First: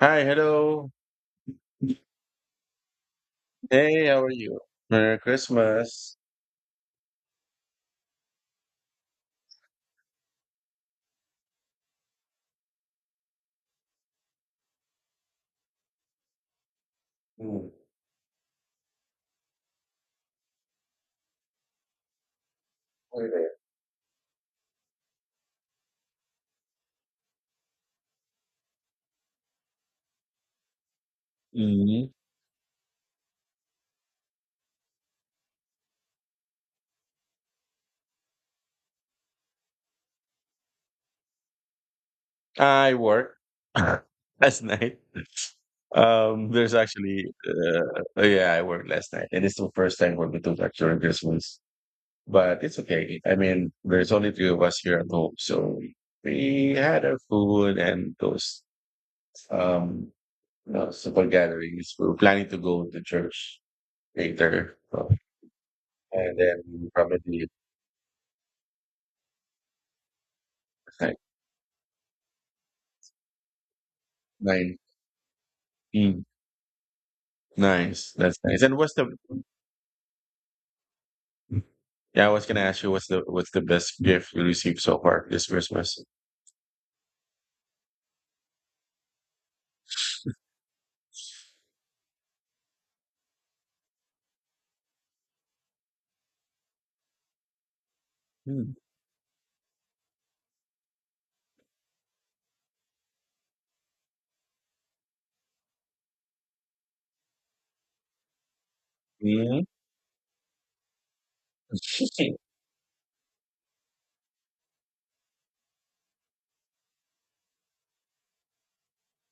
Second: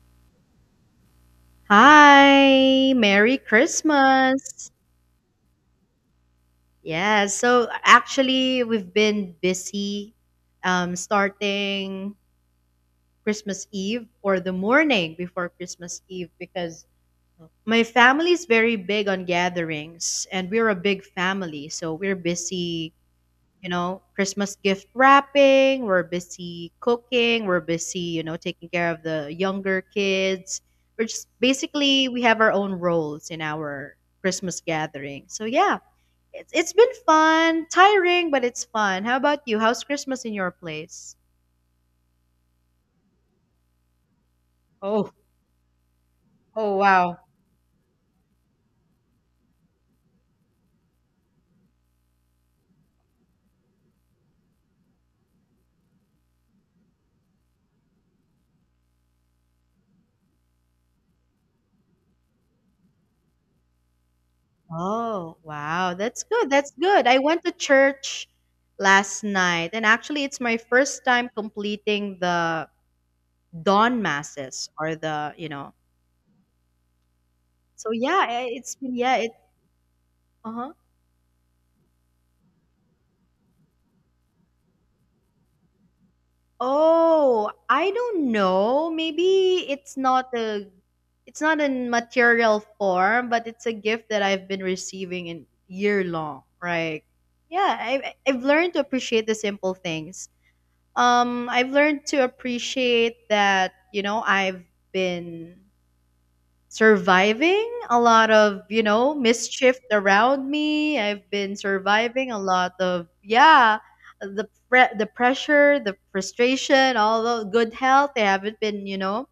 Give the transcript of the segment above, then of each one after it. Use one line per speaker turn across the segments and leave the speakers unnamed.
Hi, hello.
Hi, Merry
Hey, how are you?
Christmas.
Merry Christmas.
Yeah, so actually we've been busy starting Christmas Eve or the morning before Christmas Eve because
Mm.
my family's very big on gatherings and we're a big family, so we're busy, you know, Christmas gift wrapping, we're busy cooking, we're busy, taking care of the younger kids. We're just basically
Mhm.
we have our own roles in our Christmas gathering. So yeah, it's been fun, tiring, but it's fun. How about you? How's Christmas in your place?
I work last night.
Oh,
There's
oh wow.
actually, oh, yeah, I worked last night, and it's the first time for me to work during Christmas. But it's okay. I mean, there's only three of us here at home, so we had our food and those um, simple gatherings. We were planning to go to church later,
Oh, wow. That's
and
good. That's
then
good. I went
probably
to church last night, and actually it's my first
like
time completing the dawn masses
nine.
or the,
Mm,
so
nice.
yeah,
That's nice.
it's
And what's
been
the
yeah, it uh-huh.
Yeah, I was gonna ask you, what's the best gift you received so far this Christmas?
Oh, I don't know. Maybe it's not a it's not in material form, but it's a gift that I've been receiving in year long, right? Yeah, I've learned
Mm.
to appreciate the simple things. I've learned to appreciate that, I've been surviving a lot of
Mhm.
mischief around me. I've been surviving a lot of, yeah, the pressure, the frustration, all the good health. I haven't been,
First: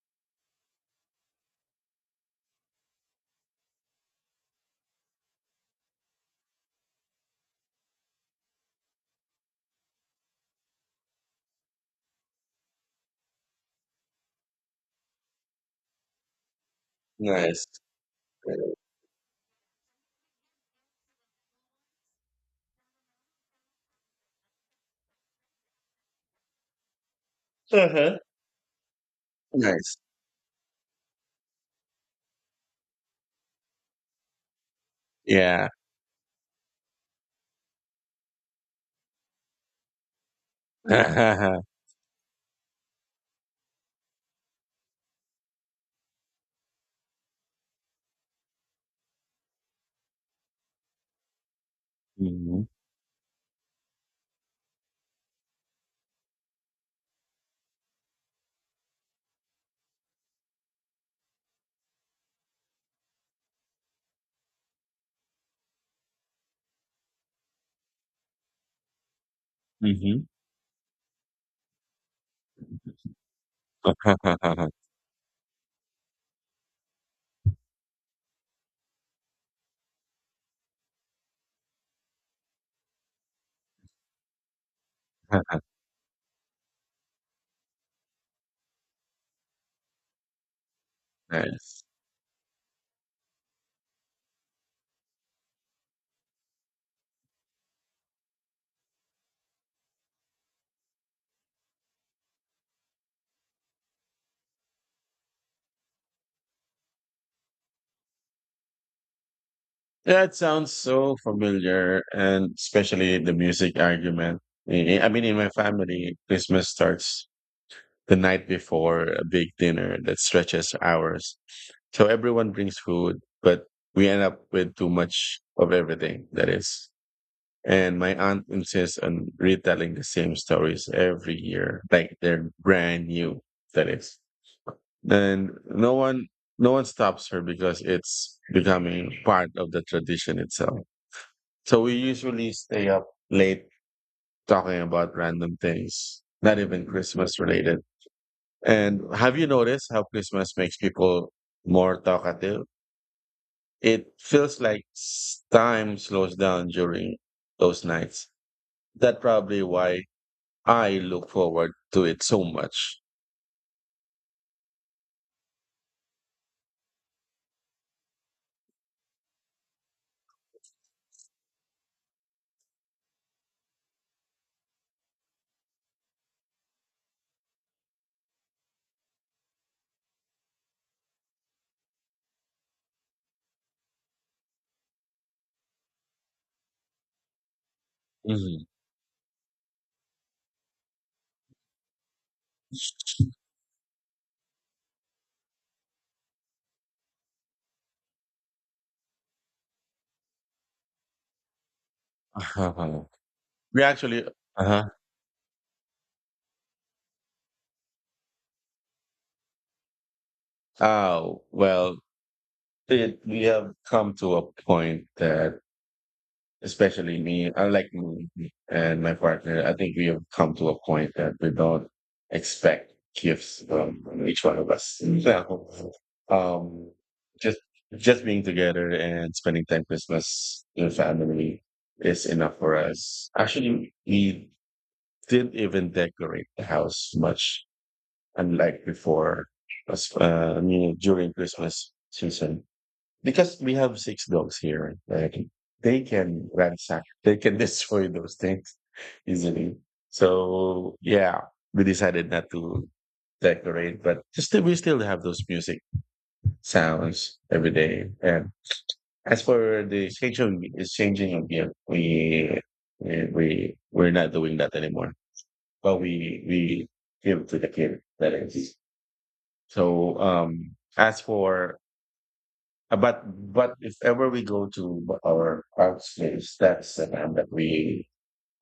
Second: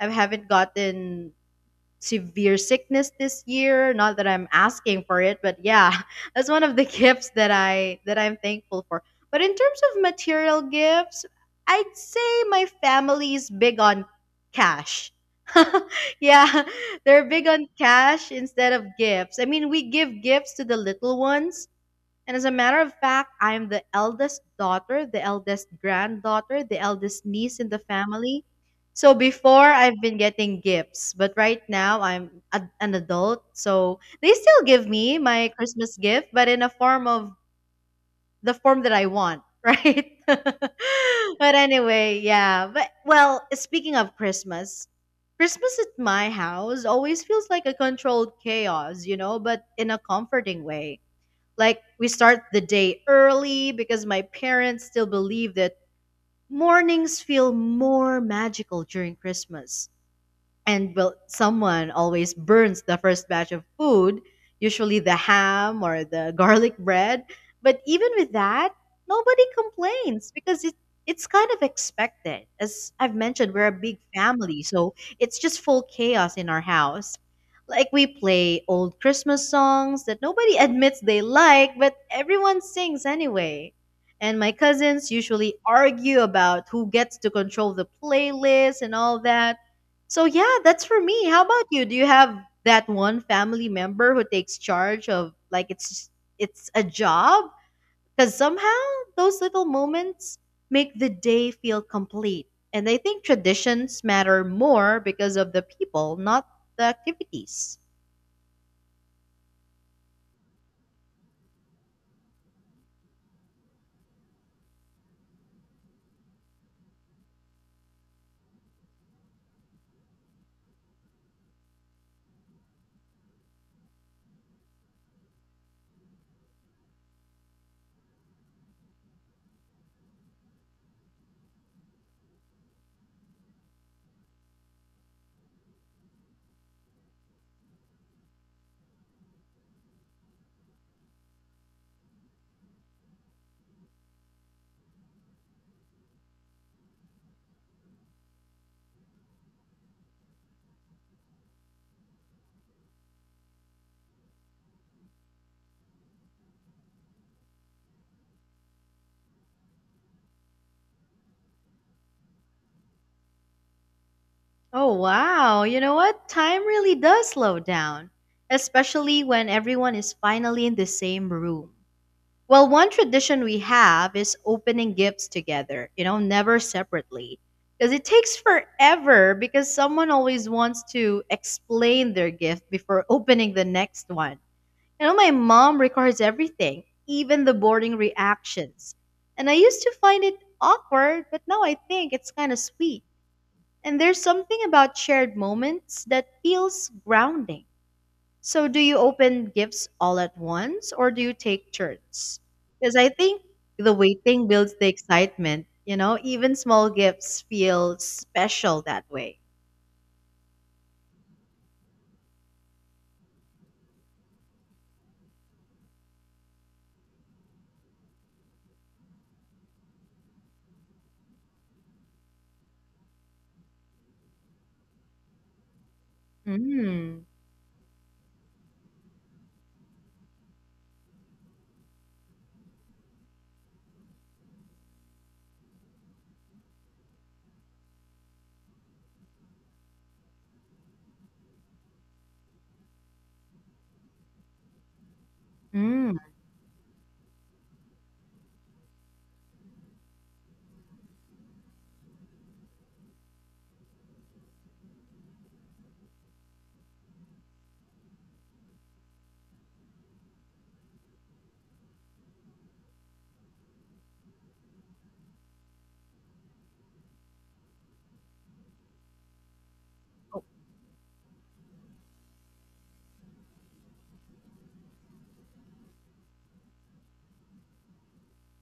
I haven't gotten severe sickness this year, not that I'm asking for it, but yeah. That's one of the gifts that I'm thankful for. But in terms of material gifts, I'd say my family is big on cash. Yeah, they're big
Nice.
on cash instead of gifts. I mean, we give gifts to the little ones. And as a matter of fact, I'm the eldest daughter, the eldest granddaughter, the eldest niece in the
Uh-huh.
family. So before
Nice.
I've been getting gifts, but right now an adult. So they still give me my
Yeah.
Christmas gift, but in a form of the form that I want, right? But
Hmm.
anyway, yeah. But well, speaking of Christmas, Christmas at my house always feels like a controlled chaos, you know, but in a comforting way. Like, we start the day early because my parents still believe that mornings feel more magical during Christmas. And well, someone always burns the first batch of food, usually the ham or the garlic bread. But even with that, nobody
Hmm.
complains because it's kind of expected. As I've mentioned, we're a big family, so it's just full chaos in our house. Like, we play old Christmas songs that nobody admits they like, but everyone sings anyway. And my cousins usually argue about who gets to control the playlist and all that. So yeah, that's for me. How about
Nice.
you? Do you have that one family member who takes charge of like it's a job? Because somehow those little moments make the day feel complete. And I think traditions matter more because of the people, not the activities.
That sounds so familiar, and especially the music argument. I mean, in my family, Christmas starts the night before a big dinner that stretches hours. So everyone brings food, but we end up with too much of everything, that is. And my aunt insists on retelling the same stories every year, like they're brand new, that is. And no one stops her because it's becoming part of the tradition itself. So we usually stay up late talking about random things, not even Christmas related. And have you noticed how Christmas makes people more talkative? It feels like time slows down during those nights. That's probably why I look forward to it so much.
Oh wow, you know what? Time really does slow down, especially when everyone is finally in the same room. Well, one tradition we have is opening gifts together, you know, never separately. Because it takes forever because someone always wants to explain their gift before opening the next one. You know, my mom records everything, even the boring
Mhm.
reactions. And I used to find it awkward, but now I think it's kind of sweet. And there's something about shared moments that feels grounding. So, do you open gifts all at once or do you take turns? Because
Uh-huh.
I think
We
the
actually,
waiting builds the
uh-huh.
excitement, you know, even small gifts feel special that way.
Oh, well, we have come to a point that, especially me, unlike me and my partner, I think we have come to a point that we don't expect gifts from each one of us. So, um,
Mm.
just being together and spending time Christmas with family is enough for us. Actually, we didn't even decorate the house much, unlike before. I mean, during Christmas season, because we have six dogs here, right? Like, they
Mm.
can ransack, they can destroy those things easily. So yeah, we decided not to decorate, but still we still have those music sounds every day. And as for the exchanging of gift, we're not doing that anymore. But we give to the kid, that is. So,
Oh.
as for but if ever we go to our art space, that's the time that we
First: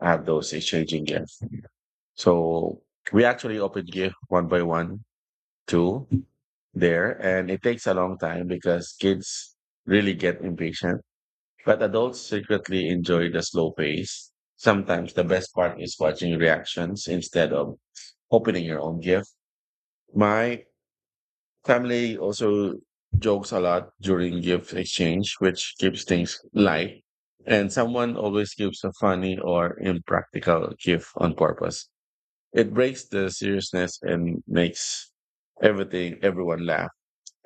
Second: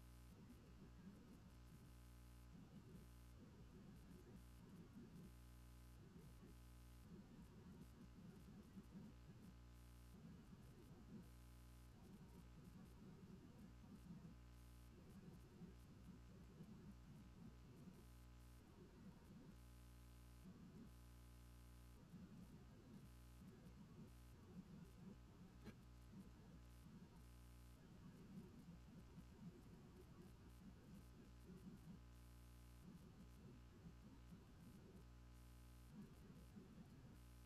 have those exchanging gifts. So we actually open gift one by one to there, and it takes a long time because kids really get impatient. But adults secretly enjoy the slow pace. Sometimes the best part is watching reactions instead of opening your own gift. My family also jokes a lot during gift exchange, which keeps things light. And someone always gives a funny or impractical gift on purpose. It breaks the seriousness and makes everything, everyone laugh.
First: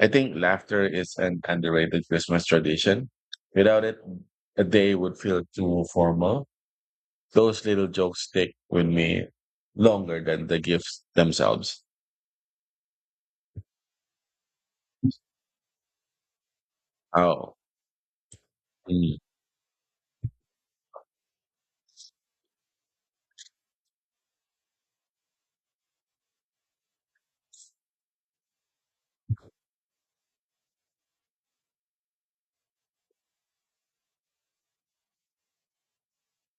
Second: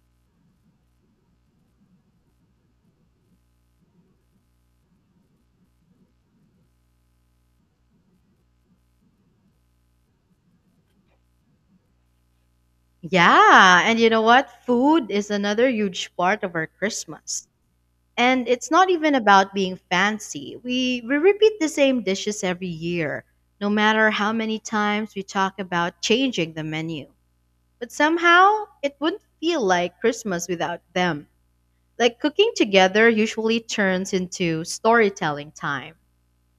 I think laughter is an underrated Christmas tradition. Without it, a day would feel too formal. Those little jokes stick with me longer than the gifts themselves.
Yeah, and you know what? Food is another huge part of our Christmas.
Oh,
And it's not even
mm.
about being fancy. We repeat the same dishes every year, no matter how many times we talk about changing the menu. But somehow, it wouldn't feel like Christmas without them. Like cooking together usually turns into storytelling time.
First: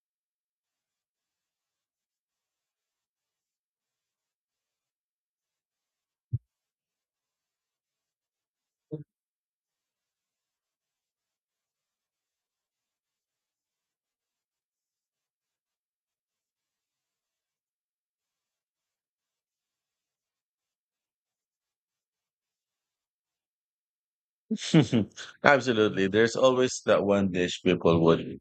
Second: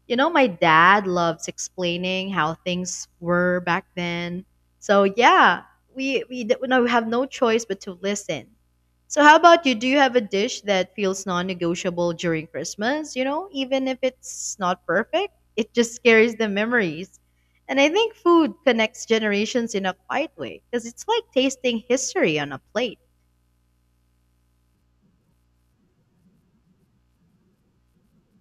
You know, my dad loves explaining how things were back then. So yeah, we have no choice but to listen. So how about you? Do you have a dish that feels non-negotiable during Christmas? You know, even if it's not perfect, it just carries the memories. And I think food connects generations in a quiet way because it's like tasting history on a plate.
Absolutely. There's always that one dish people would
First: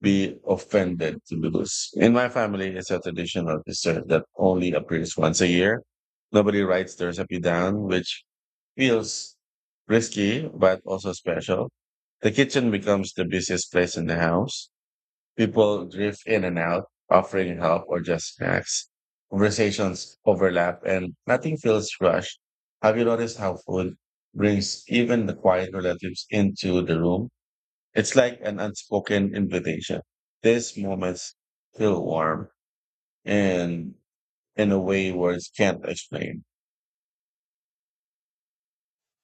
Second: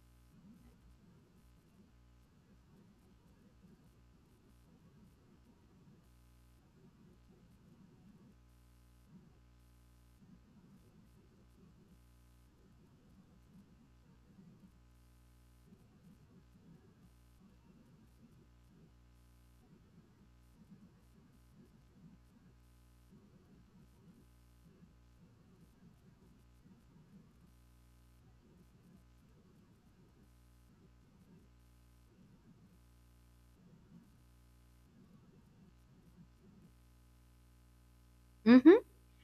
be offended to lose. In my family, it's a traditional dessert that only appears once a year. Nobody writes the recipe down, which feels risky, but also special. The kitchen becomes the busiest place in the house. People drift in and out, offering help or just snacks. Conversations overlap and nothing feels rushed. Have you noticed how food brings even the quiet relatives into the room? It's like an unspoken invitation. These moments feel warm and in a way words can't explain.
Hmm.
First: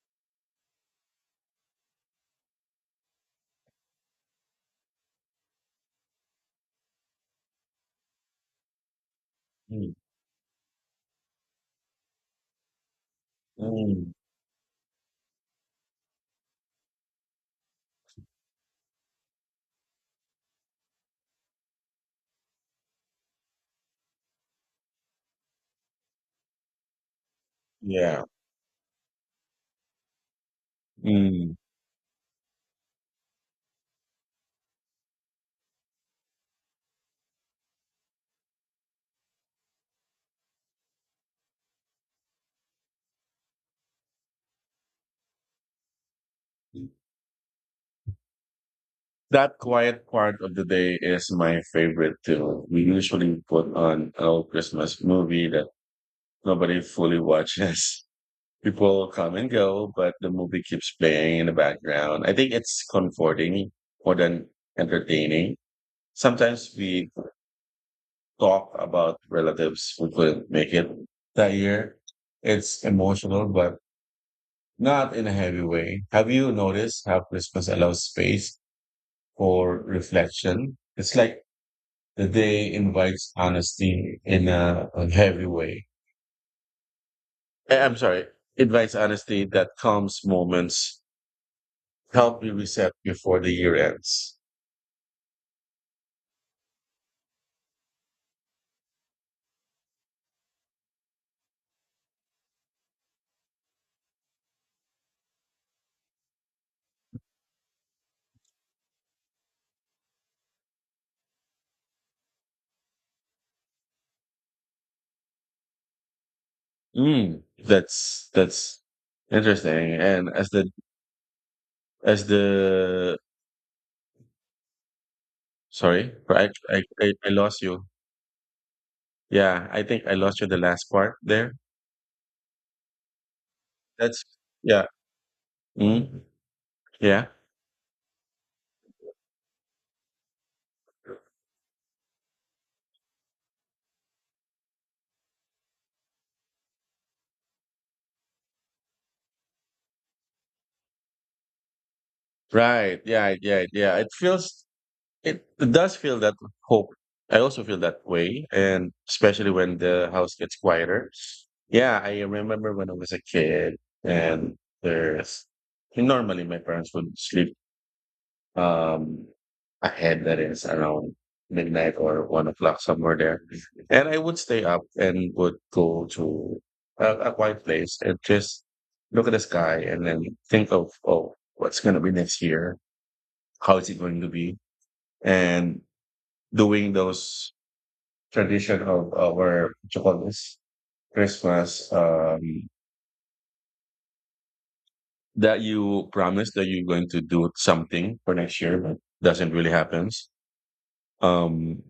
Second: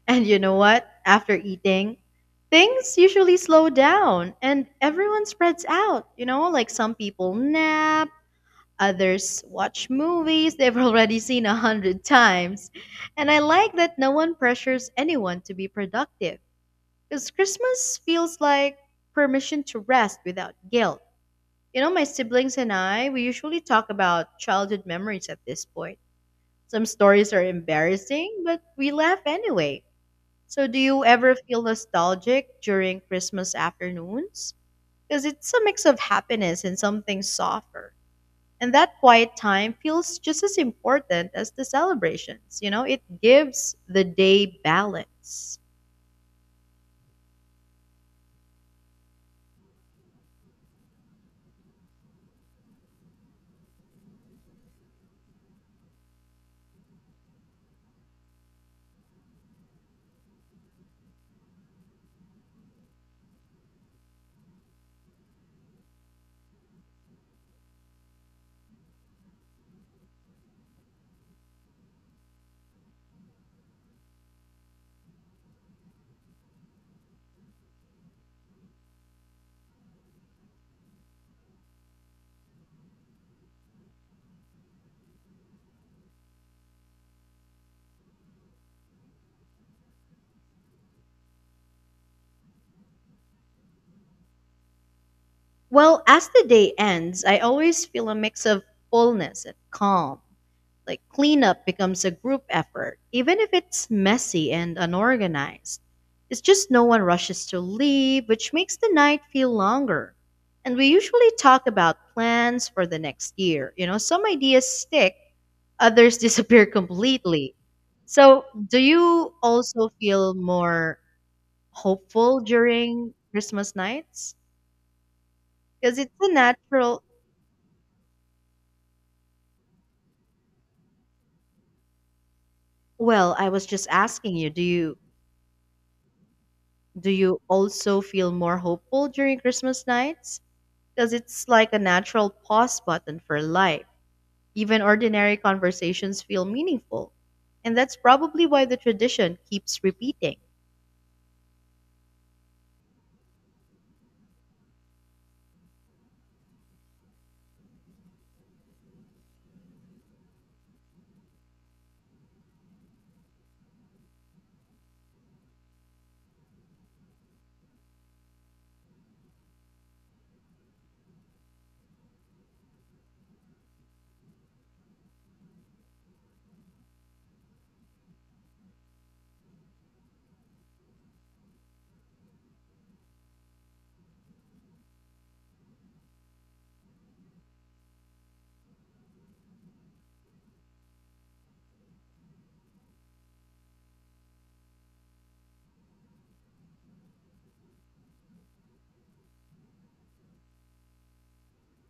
And you know what? After eating, things usually slow down and everyone spreads out. You know, like some people nap, others watch
Mm,
movies they've already seen a hundred times. And I like that no
mm,
one pressures anyone to be productive because Christmas feels like permission to rest without guilt. You know, my siblings and I, we usually talk about childhood memories at this point. Some stories are
yeah.
embarrassing, but we laugh anyway. So, do you ever
Mm.
feel nostalgic during Christmas afternoons? Because it's a mix of happiness and something softer. And that quiet time feels just as important as the celebrations. You know, it gives the day balance.
That quiet part of the day is my favorite too. We usually put on an old Christmas movie that nobody fully watches. People come and go, but the movie keeps playing in the background. I think it's comforting more than entertaining. Sometimes we talk about relatives who couldn't make it that year. It's emotional, but not in a heavy way. Have you noticed how Christmas allows space for reflection? It's like the day invites honesty in a heavy way. I'm sorry, invites honesty that calms moments, help me reset before the year ends.
Well, as the day ends, I always feel a mix of fullness and calm. Like cleanup becomes a group effort, even if it's messy and unorganized. It's just no one rushes to leave, which makes the night feel longer. And we usually talk about plans for the next year. You know, some ideas stick, others disappear
Mm,
completely.
that's
So, do
that's
you also
interesting. And
feel more
as
hopeful during
the
Christmas nights? Because
sorry,
it's a
I, I
natural
I I lost you. Yeah, I think I lost you the last part there.
well, I was just
That's
asking you,
yeah. Mm,
do
yeah.
you also feel more hopeful during Christmas nights? Because it's like a natural pause button for life. Even ordinary conversations feel meaningful. And that's probably why the tradition keeps repeating.
Right. Yeah. Yeah. Yeah. It feels it does feel that hope. I also feel that way, and especially when the house gets quieter. Yeah, I remember when I was a kid, and there's normally my parents would sleep um ahead, that is around midnight or 1 o'clock somewhere there, and I would stay up and would go to a quiet place and just look at the sky and then think of, oh, what's gonna be next year? How is it going to be? And doing those tradition of our, what you call this, Christmas, that you promise that you're going to do something for next year, but doesn't really happens. Um,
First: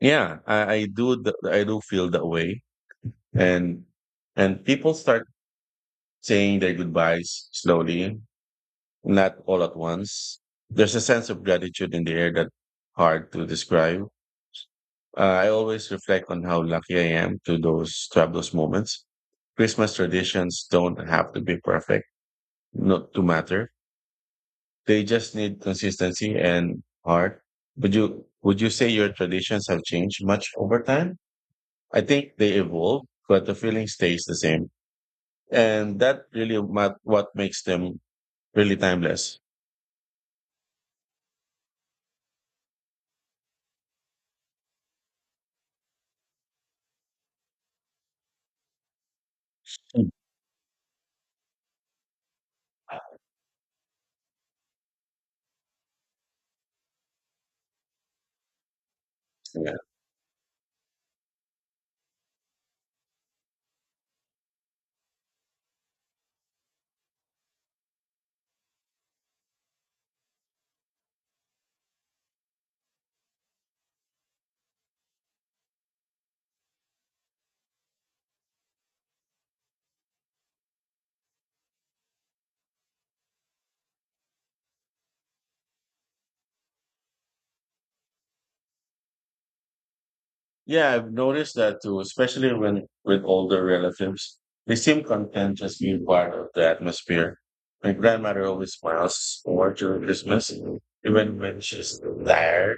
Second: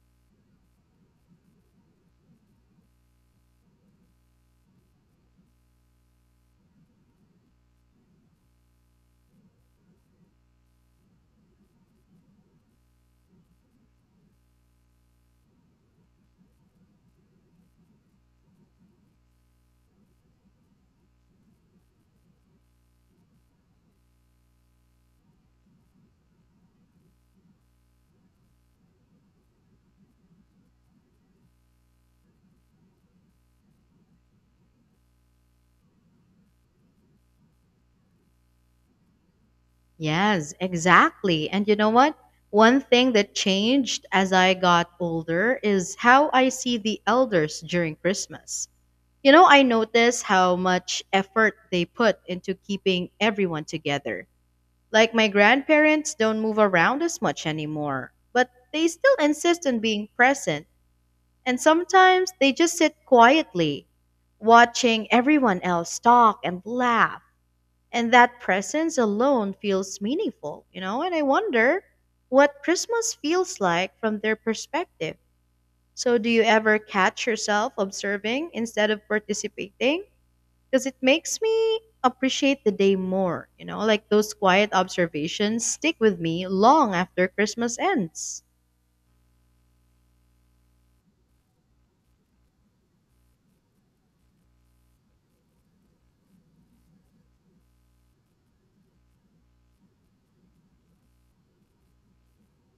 yeah, I do feel that way, and and people start saying their goodbyes slowly, not all at once. There's a sense of gratitude in the air that hard to describe. I always reflect on how lucky I am to have those moments. Christmas traditions don't have to be perfect, not to matter. They just need consistency and heart. Would you say your traditions have changed much over time? I think they evolve, but the feeling stays the same, and that really what makes them really timeless.
Yes, exactly. And you know what? One thing that changed as I got older is how I see the elders during Christmas. You know, I
Mm.
notice how much effort they put into keeping everyone together. Like my grandparents don't move around as much anymore, but they still insist
Yeah.
on being present, and sometimes they just sit quietly, watching everyone else talk and laugh. And that presence alone feels meaningful, you know? And I wonder what Christmas feels like from their perspective. So, do you ever catch yourself observing instead of participating? Because it makes me appreciate the day more. You know, like those quiet observations stick with me long after Christmas ends.
Yeah, I've noticed that too, especially when with older relatives. They seem content just being part of the atmosphere. My grandmother always smiles more during Christmas, even when she's tired.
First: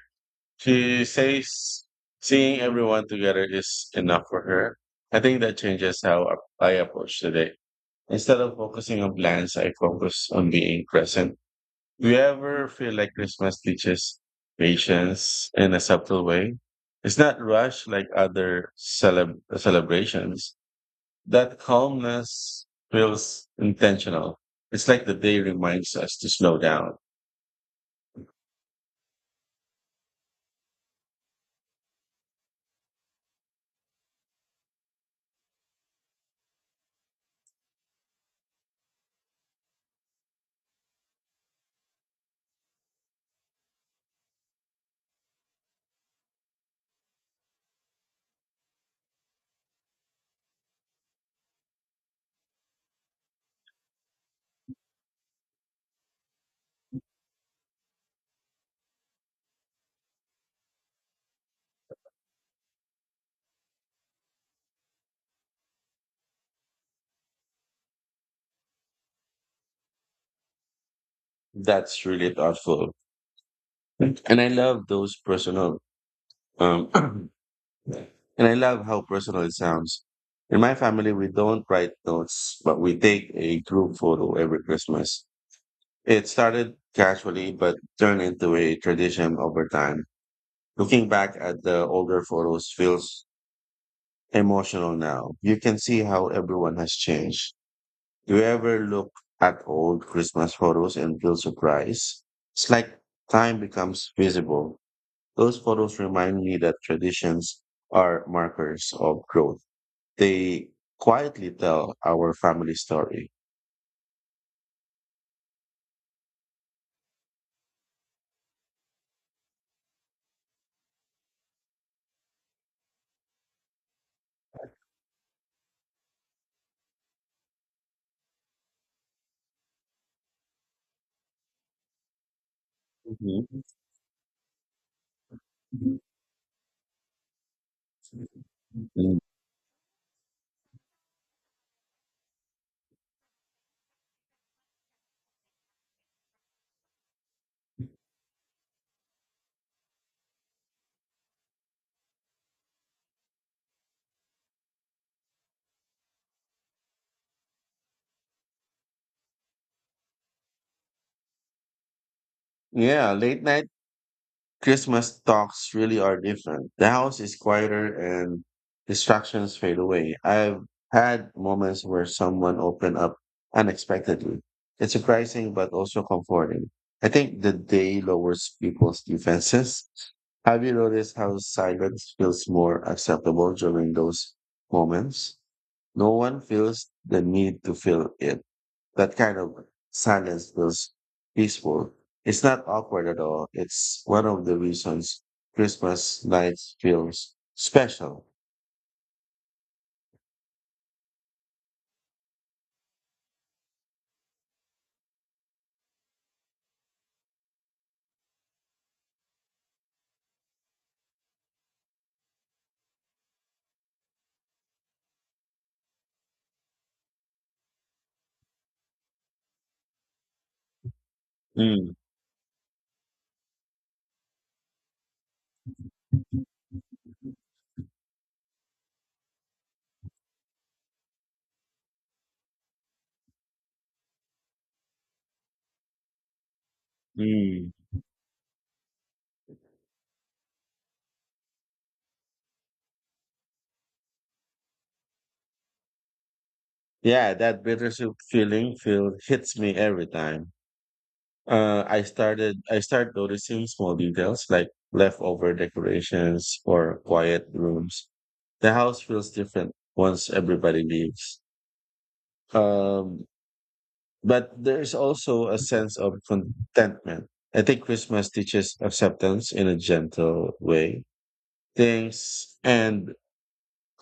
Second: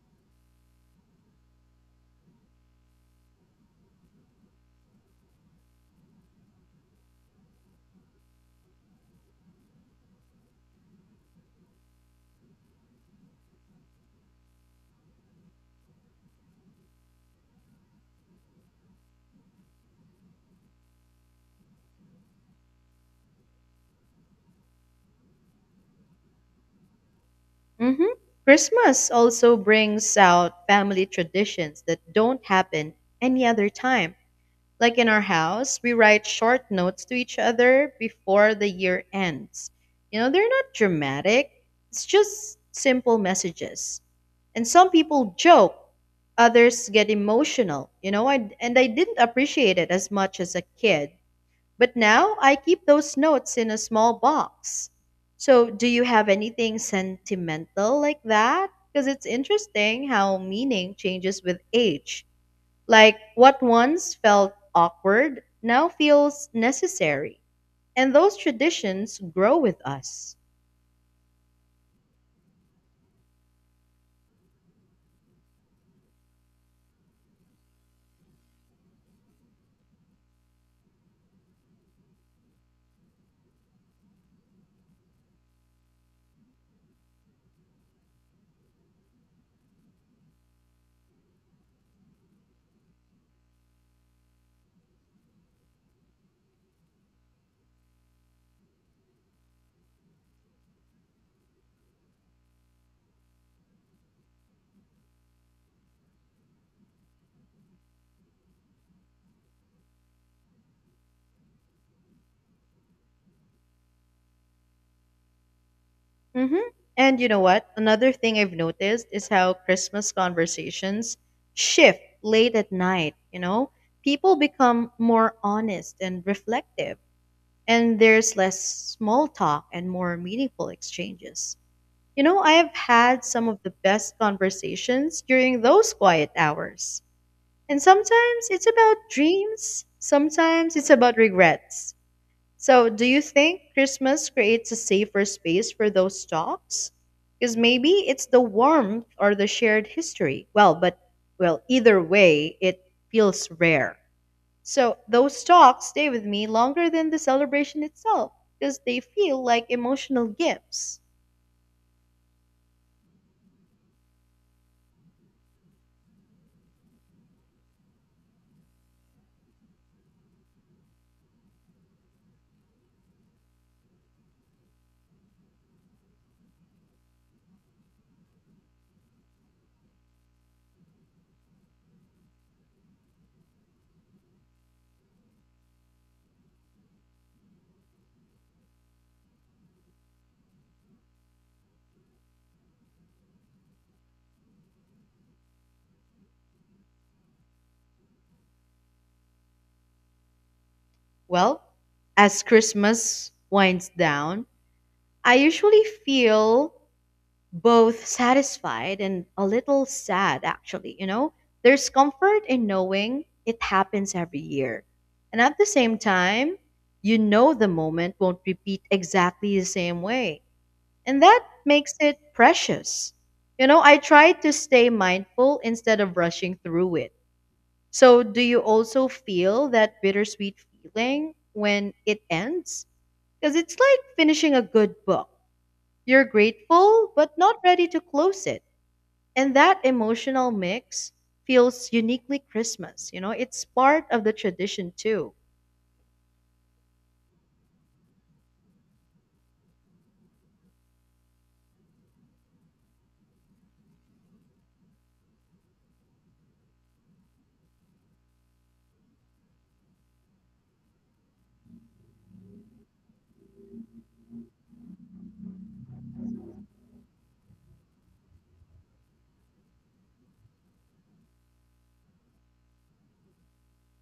She says seeing everyone together is enough for her. I think that changes how I approach today. Instead of focusing on plans, I focus on being present. Do you ever feel like Christmas teaches patience in a subtle way? It's not rushed like other celebrations. That calmness feels intentional. It's like the day reminds us to slow down.
Hmm. Christmas also brings out family traditions that don't happen any other time. Like in our house, we write short notes to each other before the year ends. You know, they're not dramatic, it's just simple messages. And some people joke, others get emotional, you know, and I didn't appreciate it as much as a kid. But now I keep those notes in a small box. So, do you have anything sentimental like that? Because it's interesting how meaning changes with age. Like what once felt awkward now feels necessary. And those traditions grow with us.
That's really thoughtful. And I love those personal, um, and I love how personal it sounds. In my family, we don't write notes, but we take a group photo every Christmas. It started casually, but turned into a tradition over time. Looking back at the older photos feels emotional now. You can see how everyone has changed. Do you ever look at old Christmas photos and feel surprised? It's like time becomes visible. Those photos remind me that traditions are markers of growth. They quietly tell our family story.
Hmm. And you know what? Another thing I've noticed is how Christmas conversations shift late at night. You know, people become more honest and reflective, and there's less small talk and more meaningful exchanges. You know, I have had
Mhm.
some of the best conversations during those quiet hours. And sometimes it's about
Mm.
dreams, sometimes it's about regrets. So, do you think Christmas creates a safer space for those talks? Because maybe it's the warmth or the shared history. Well, either way, it feels rare. So, those talks stay with me longer than the celebration itself because they feel like emotional gifts.
Yeah, late night Christmas talks really are different. The house is quieter and distractions fade away. I've had moments where someone opened up unexpectedly. It's surprising, but also comforting. I think the day lowers people's defenses. Have you noticed how silence feels more acceptable during those moments? No one feels the need to fill it. That kind of silence feels peaceful. It's not awkward at all. It's one of the reasons Christmas night feels special.
Well, as Christmas winds down, I usually feel both satisfied and a little sad, actually. You know, there's comfort in knowing it happens every year, and at the same time, you know, the moment won't repeat exactly the same way, and that
Mm,
makes it precious. You know, I try to stay mindful instead of rushing through it. So, do you also feel that bittersweet feeling when it ends? Because it's like finishing a good book. You're grateful but not
mm.
ready to close it. And that emotional mix feels uniquely Christmas. You know, it's part of the tradition too.
Yeah, that bittersweet feeling feel hits me every time. I start noticing small details like leftover decorations or quiet rooms. The house feels different once everybody leaves. Um, but there's also a sense of contentment. I think Christmas teaches acceptance in a gentle way. Things end,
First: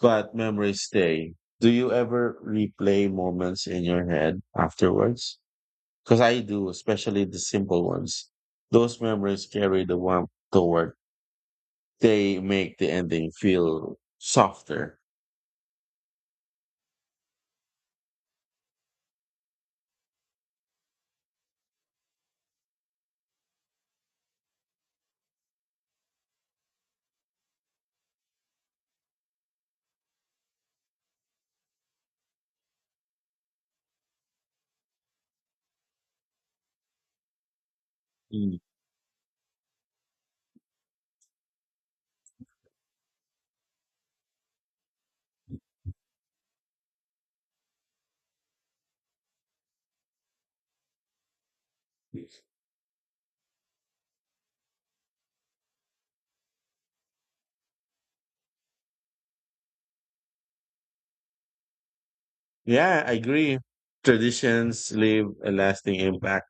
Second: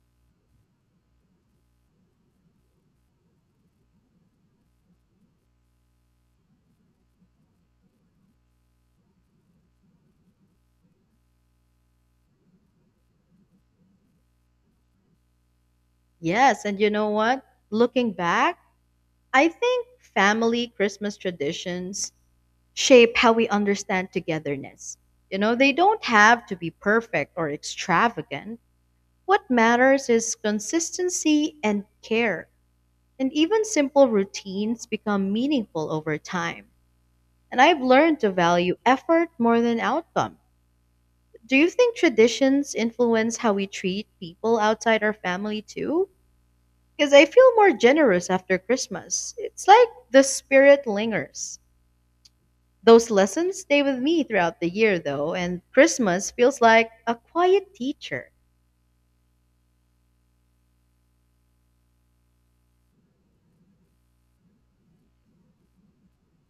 but memories stay. Do you ever replay moments in your head afterwards? Because I do, especially the simple ones. Those memories carry the warmth toward. They make the ending feel softer.
Yes, and you know what? Looking back, I think family Christmas traditions shape how we understand togetherness. You know, they don't have to be perfect or extravagant. What matters is consistency and care. And even simple routines become meaningful over time. And I've learned to
Mm.
value effort more than outcome. Do you think traditions influence how we treat people outside our family too? Because I feel more generous after Christmas. It's like the spirit lingers. Those lessons stay with me throughout the year, though, and Christmas feels like a quiet teacher.
Yeah, I agree. Traditions leave a lasting impact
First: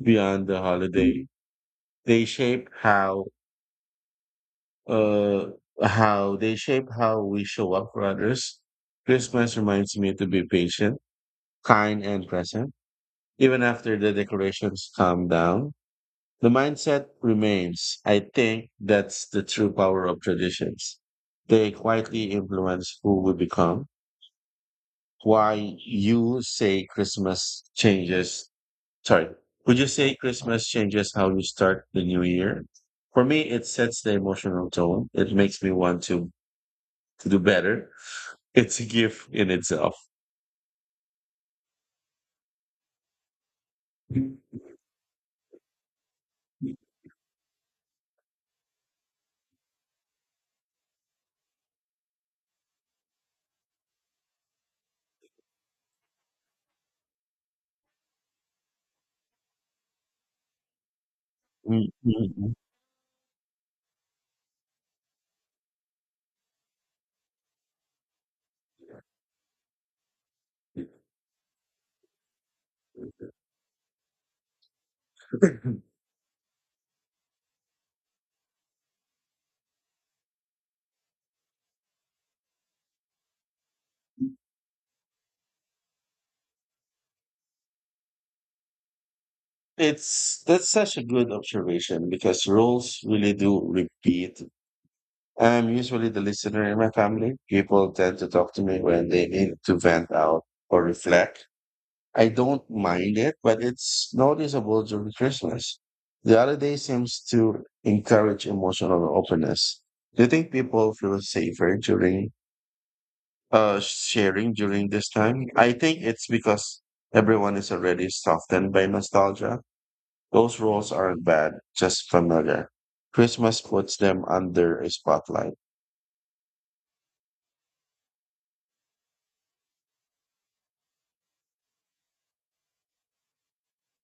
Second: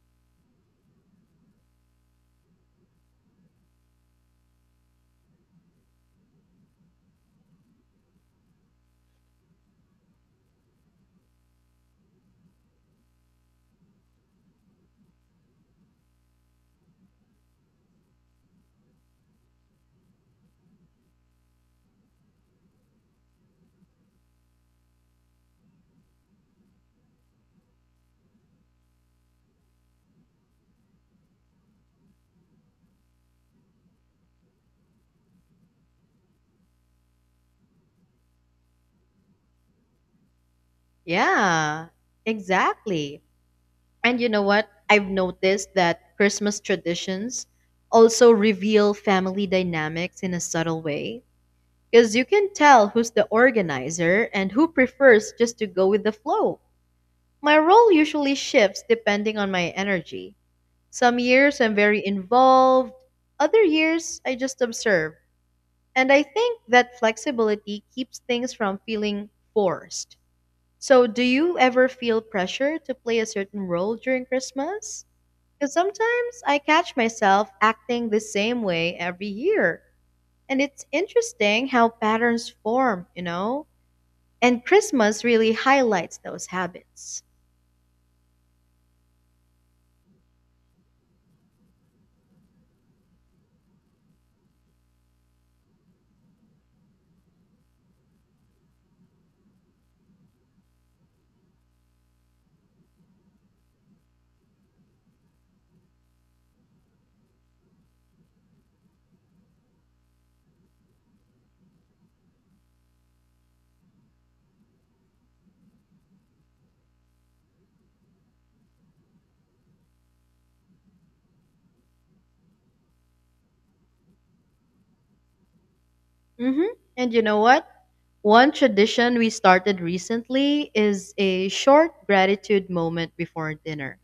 beyond the holiday. They shape how uh, how they shape how we show up for others. Christmas reminds me to be patient, kind, and present. Even after the decorations calm down, the mindset remains. I think that's the true power of traditions. They quietly influence who we become. Why you say Christmas changes, sorry, would you say Christmas changes how you start the new year? For me, it sets the emotional tone. It makes me want to, do better. It's a gift in itself.
Yeah, exactly. And you know what? I've noticed that Christmas traditions also reveal family dynamics in a subtle way. Because you can tell who's the organizer and who prefers just to go with the flow. My role usually shifts depending on my energy. Some years I'm very involved, other years I just observe. And I think that flexibility keeps things from feeling forced. So, do you ever feel pressure to play a certain role during Christmas? Because sometimes I catch myself acting the same way every year. And it's interesting how patterns form, you know? And Christmas really highlights those habits.
It's That's such a good observation because roles really do repeat. I'm usually the listener in my family. People tend to talk to me when they need to vent out or reflect. I don't mind it, but it's noticeable during Christmas. The holiday seems to encourage emotional openness. Do you think people feel safer during, sharing during this time? I think it's because everyone is already softened by nostalgia. Those roles aren't bad, just familiar. Christmas puts them under a spotlight.
Hmm. And you know what? One tradition we started recently is a short gratitude moment before dinner.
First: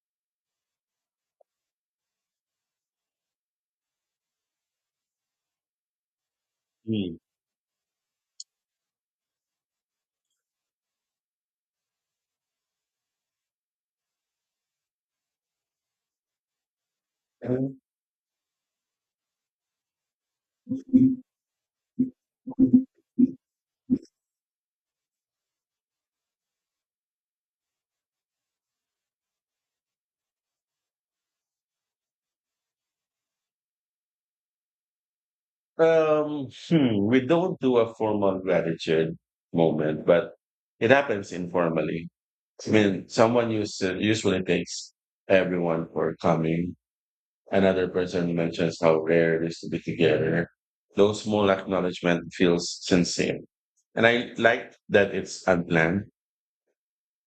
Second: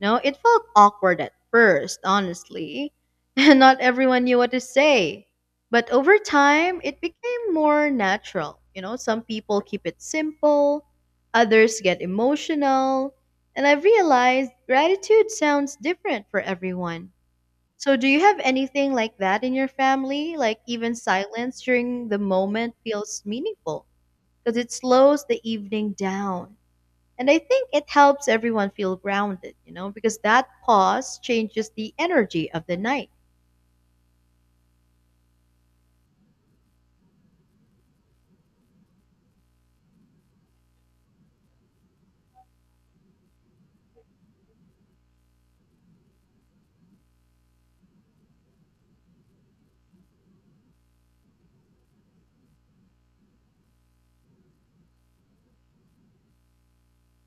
No, it felt awkward at first, honestly. And not everyone knew what to say. But over time, it
Hmm.
became more natural. You know, some people keep it simple, others get emotional. And I've realized gratitude sounds different for everyone. So, do you have anything like that in your family? Like, even silence during the moment feels meaningful because it slows the evening down. And I think it helps everyone feel grounded, because that pause changes the energy of the night.
We don't do a formal gratitude moment, but it happens informally. I mean, someone usually thanks everyone for coming. Another person mentions how rare it is to be together. Those small acknowledgement feels sincere. And I like that it's unplanned.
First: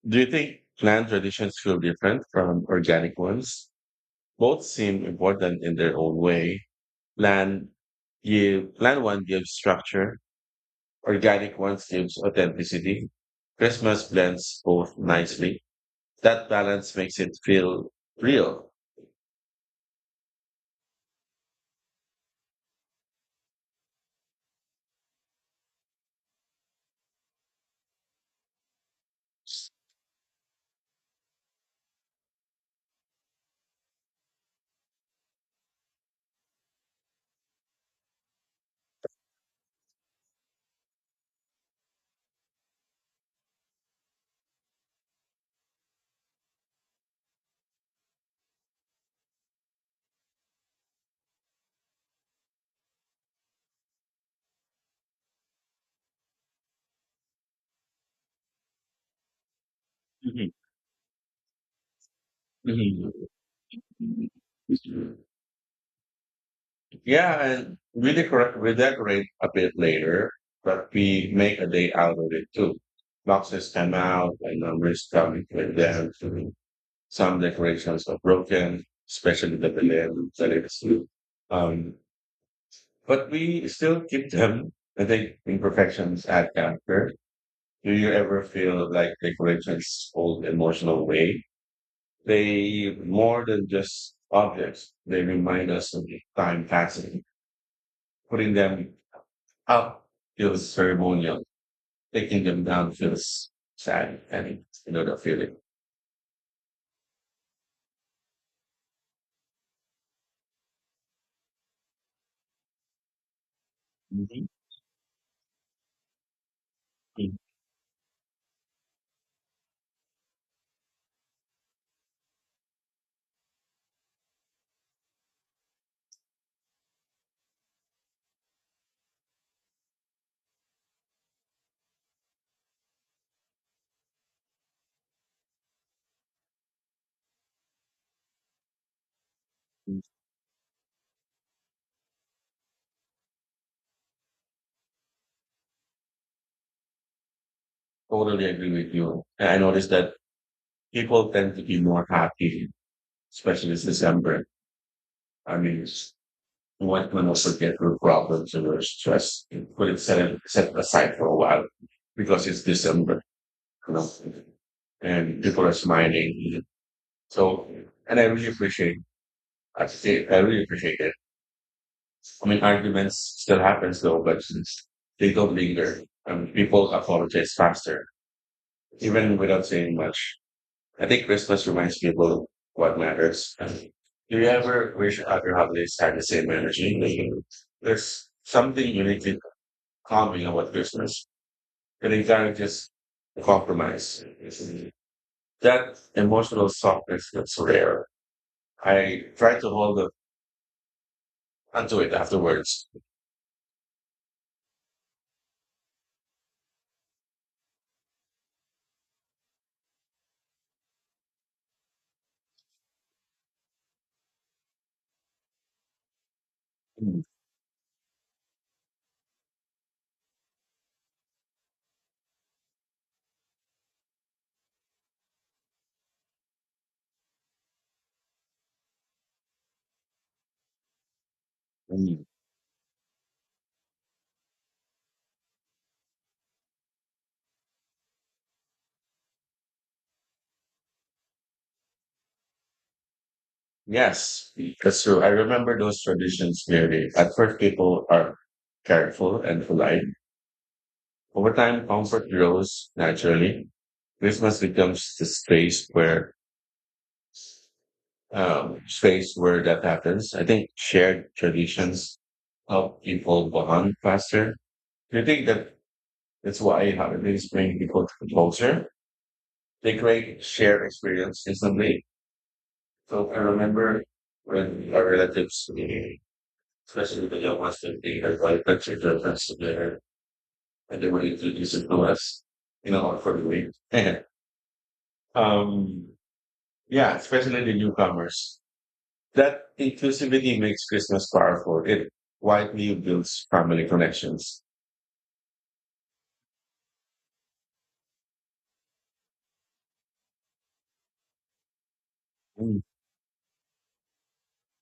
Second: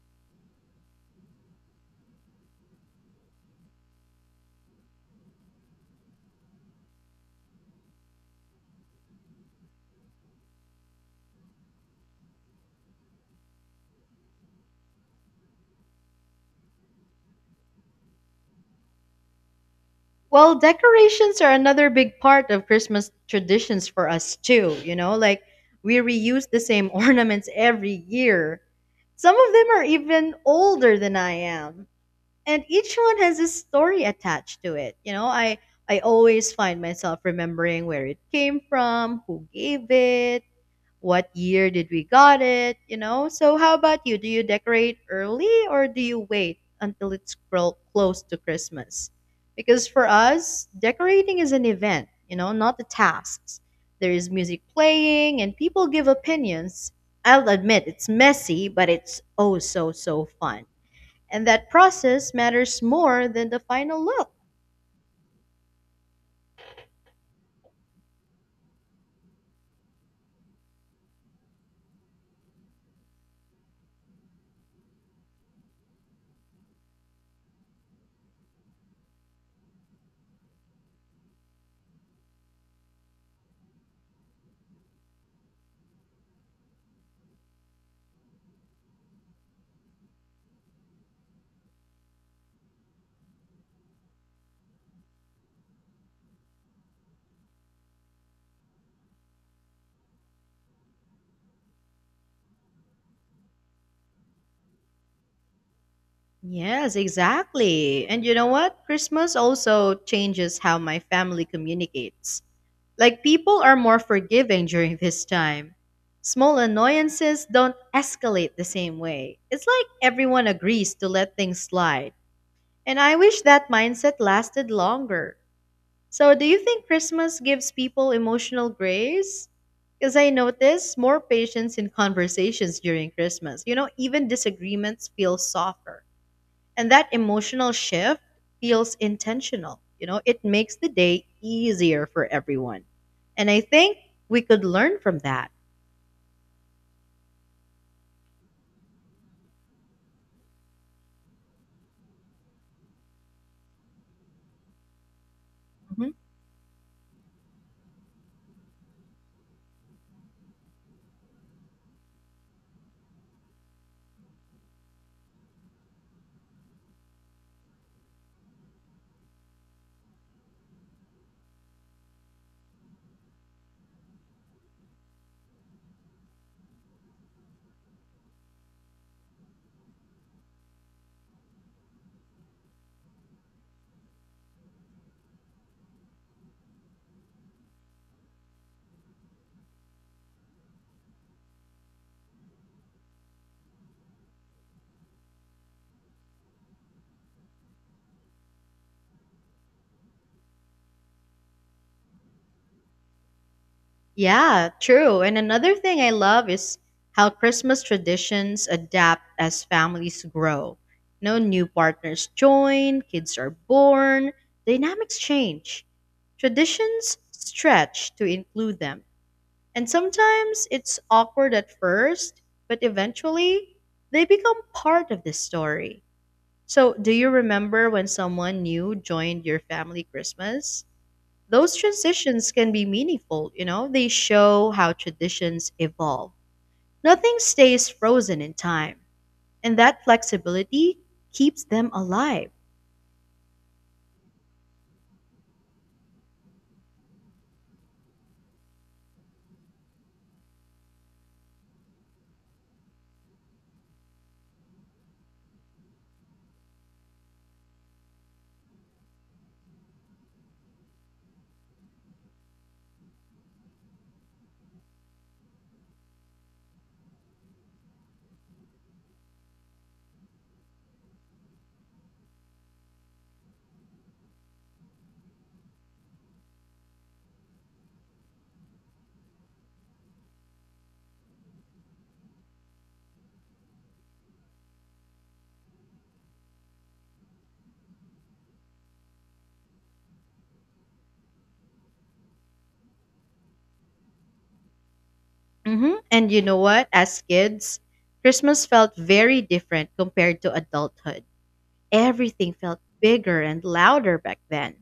Do you think planned traditions feel different from organic ones? Both seem important in their own way. Plan plan one gives structure, organic ones gives authenticity. Christmas blends both nicely. That balance makes it feel real.
Well, decorations are another big part of Christmas traditions for us, too, you know, like we reuse the same ornaments every year. Some of them are even older than I am. And each one has a story attached to it. I always find myself remembering where it came from, who gave it, what year did we got it. So, how about you? Do you decorate early or do you wait until it's close to Christmas? Because for us, decorating is an event, you know, not the tasks. There is music playing and people give opinions. I'll admit it's messy, but it's oh so
Mhm.
fun. And that process matters more than the final look.
Mhm. Yeah, and we decorate a bit later, but we make a day out of it too. Boxes come out and numbers come with them too. Some decorations are broken, especially the balloons that it's, um, but we still keep them. I think imperfections add character. Do you ever feel like decorations hold emotional weight? They more than just objects. They remind us of time passing. Putting them How feels ceremonial, taking them down feels sad, and you know the feeling.
Yes, exactly. And you know what? Christmas also changes how my family communicates. Like, people are more
Mhm,
forgiving during this time. Small
mhm.
annoyances don't escalate the same way. It's like everyone agrees to let things slide. And I wish that mindset lasted longer. So, do you think Christmas gives people emotional grace? Because I notice more patience in conversations during Christmas. You know, even disagreements feel softer. And that emotional shift feels intentional. You know, it makes the day easier for everyone. And I think we could learn from that.
Totally agree with you. And I noticed that people tend to be more happy, especially this December. I mean, one can also get through problems and their stress and put it set, it- set it aside for a while, because it's December, you know, and people are smiling. So, and I really appreciate it. I mean, arguments still happens though, but since they don't linger, people apologize faster, even without saying much. I think Christmas reminds people what matters. Do you ever wish other holidays had the same energy? Like, there's something uniquely calming about Christmas. It encourages compromise. That emotional softness that's rare. I try to hold on to it afterwards.
Yeah, true. And another thing I love is how Christmas traditions adapt as families grow. No, new partners join, kids are born, dynamics change. Traditions stretch to include them. And sometimes it's awkward at first, but eventually they become part of the story. So, do you remember when someone new joined your family Christmas? Those
Mm.
transitions can be meaningful, you know? They show how traditions evolve. Nothing stays frozen in time, and that flexibility keeps them alive.
Yes, that's true. I remember those traditions clearly. At first, people are careful and polite. Over time, comfort grows naturally. Christmas becomes the space where that happens. I think shared traditions help people bond faster. Do you think that that's why holidays bring people closer? They create shared experience instantly. So I remember when our relatives, especially if they don't watch the theater, like pictures of us in there, and then we introduce it to us, for the week. um, yeah, especially the newcomers. That inclusivity makes Christmas powerful. It widely builds family connections.
Hmm. And you know what? As kids, Christmas felt very different compared to adulthood. Everything
Mm,
felt bigger and louder back then.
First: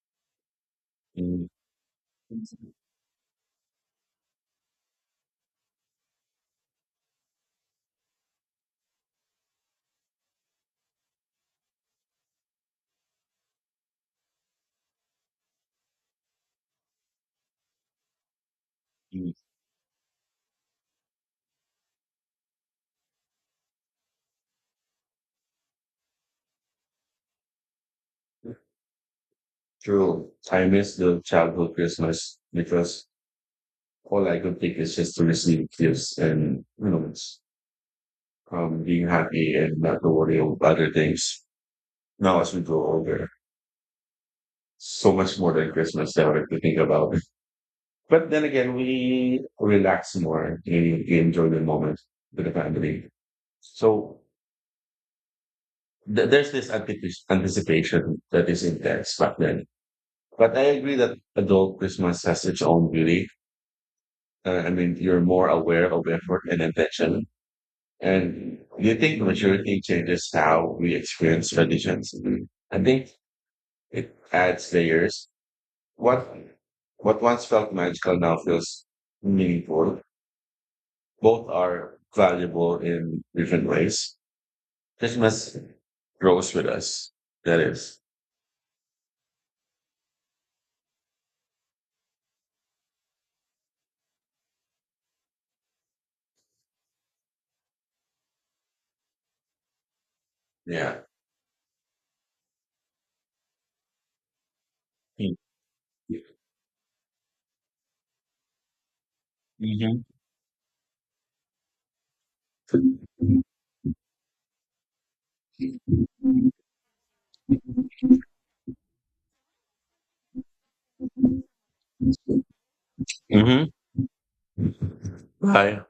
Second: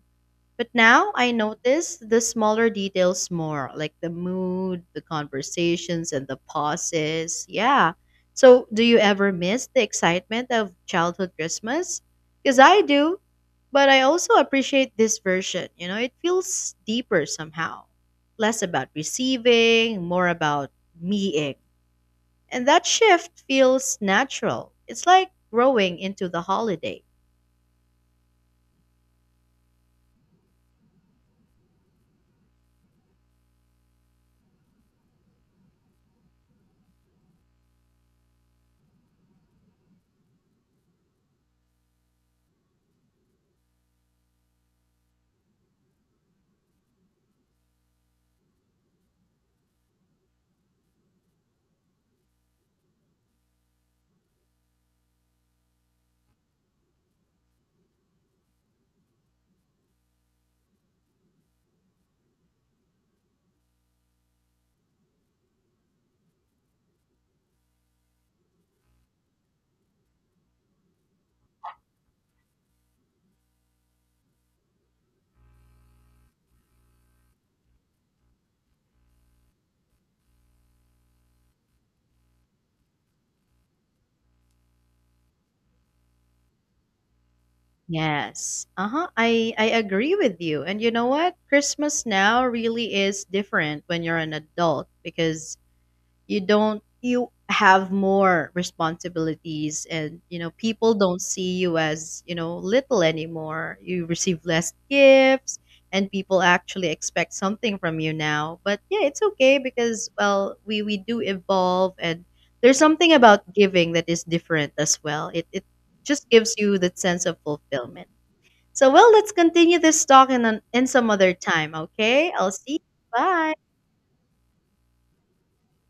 But now I
mm,
notice the smaller details more, like the mood, the conversations, and the pauses. Yeah. So, do you ever miss the excitement of childhood Christmas? Because I do, but I also appreciate this version. You know, it feels deeper somehow, less about
mm.
receiving, more about being. And that shift feels natural. It's like growing into the holiday.
True. I miss the childhood Christmas because all I could think is just to receive gifts, and being happy and not to worry about other things. Now as we grow older, so much more than Christmas now if you think about it. But then again, we relax more. We enjoy the moment with the family. So there's this anticipation that is intense back then. But I agree that adult Christmas has its own beauty. I mean, you're more aware of effort and intention. And do you think maturity changes how we experience traditions? I think it adds layers. What what once felt magical now feels meaningful. Both are valuable in different ways. Christmas grows with us. That is.
Yes. Uh-huh. I agree with you. And you know what? Christmas now really is different when you're an adult because you don't you have more responsibilities, and you know, people
Yeah.
don't see you as, you know, little anymore. You receive less gifts and
Mm-hmm.
people actually expect something from you now. But yeah, it's okay because, well, we do evolve and there's something about giving that is different as well. It just gives you that sense of fulfillment. So, well, let's continue this talk in some other time, okay? I'll see you. Bye.
Mm-hmm. Bye.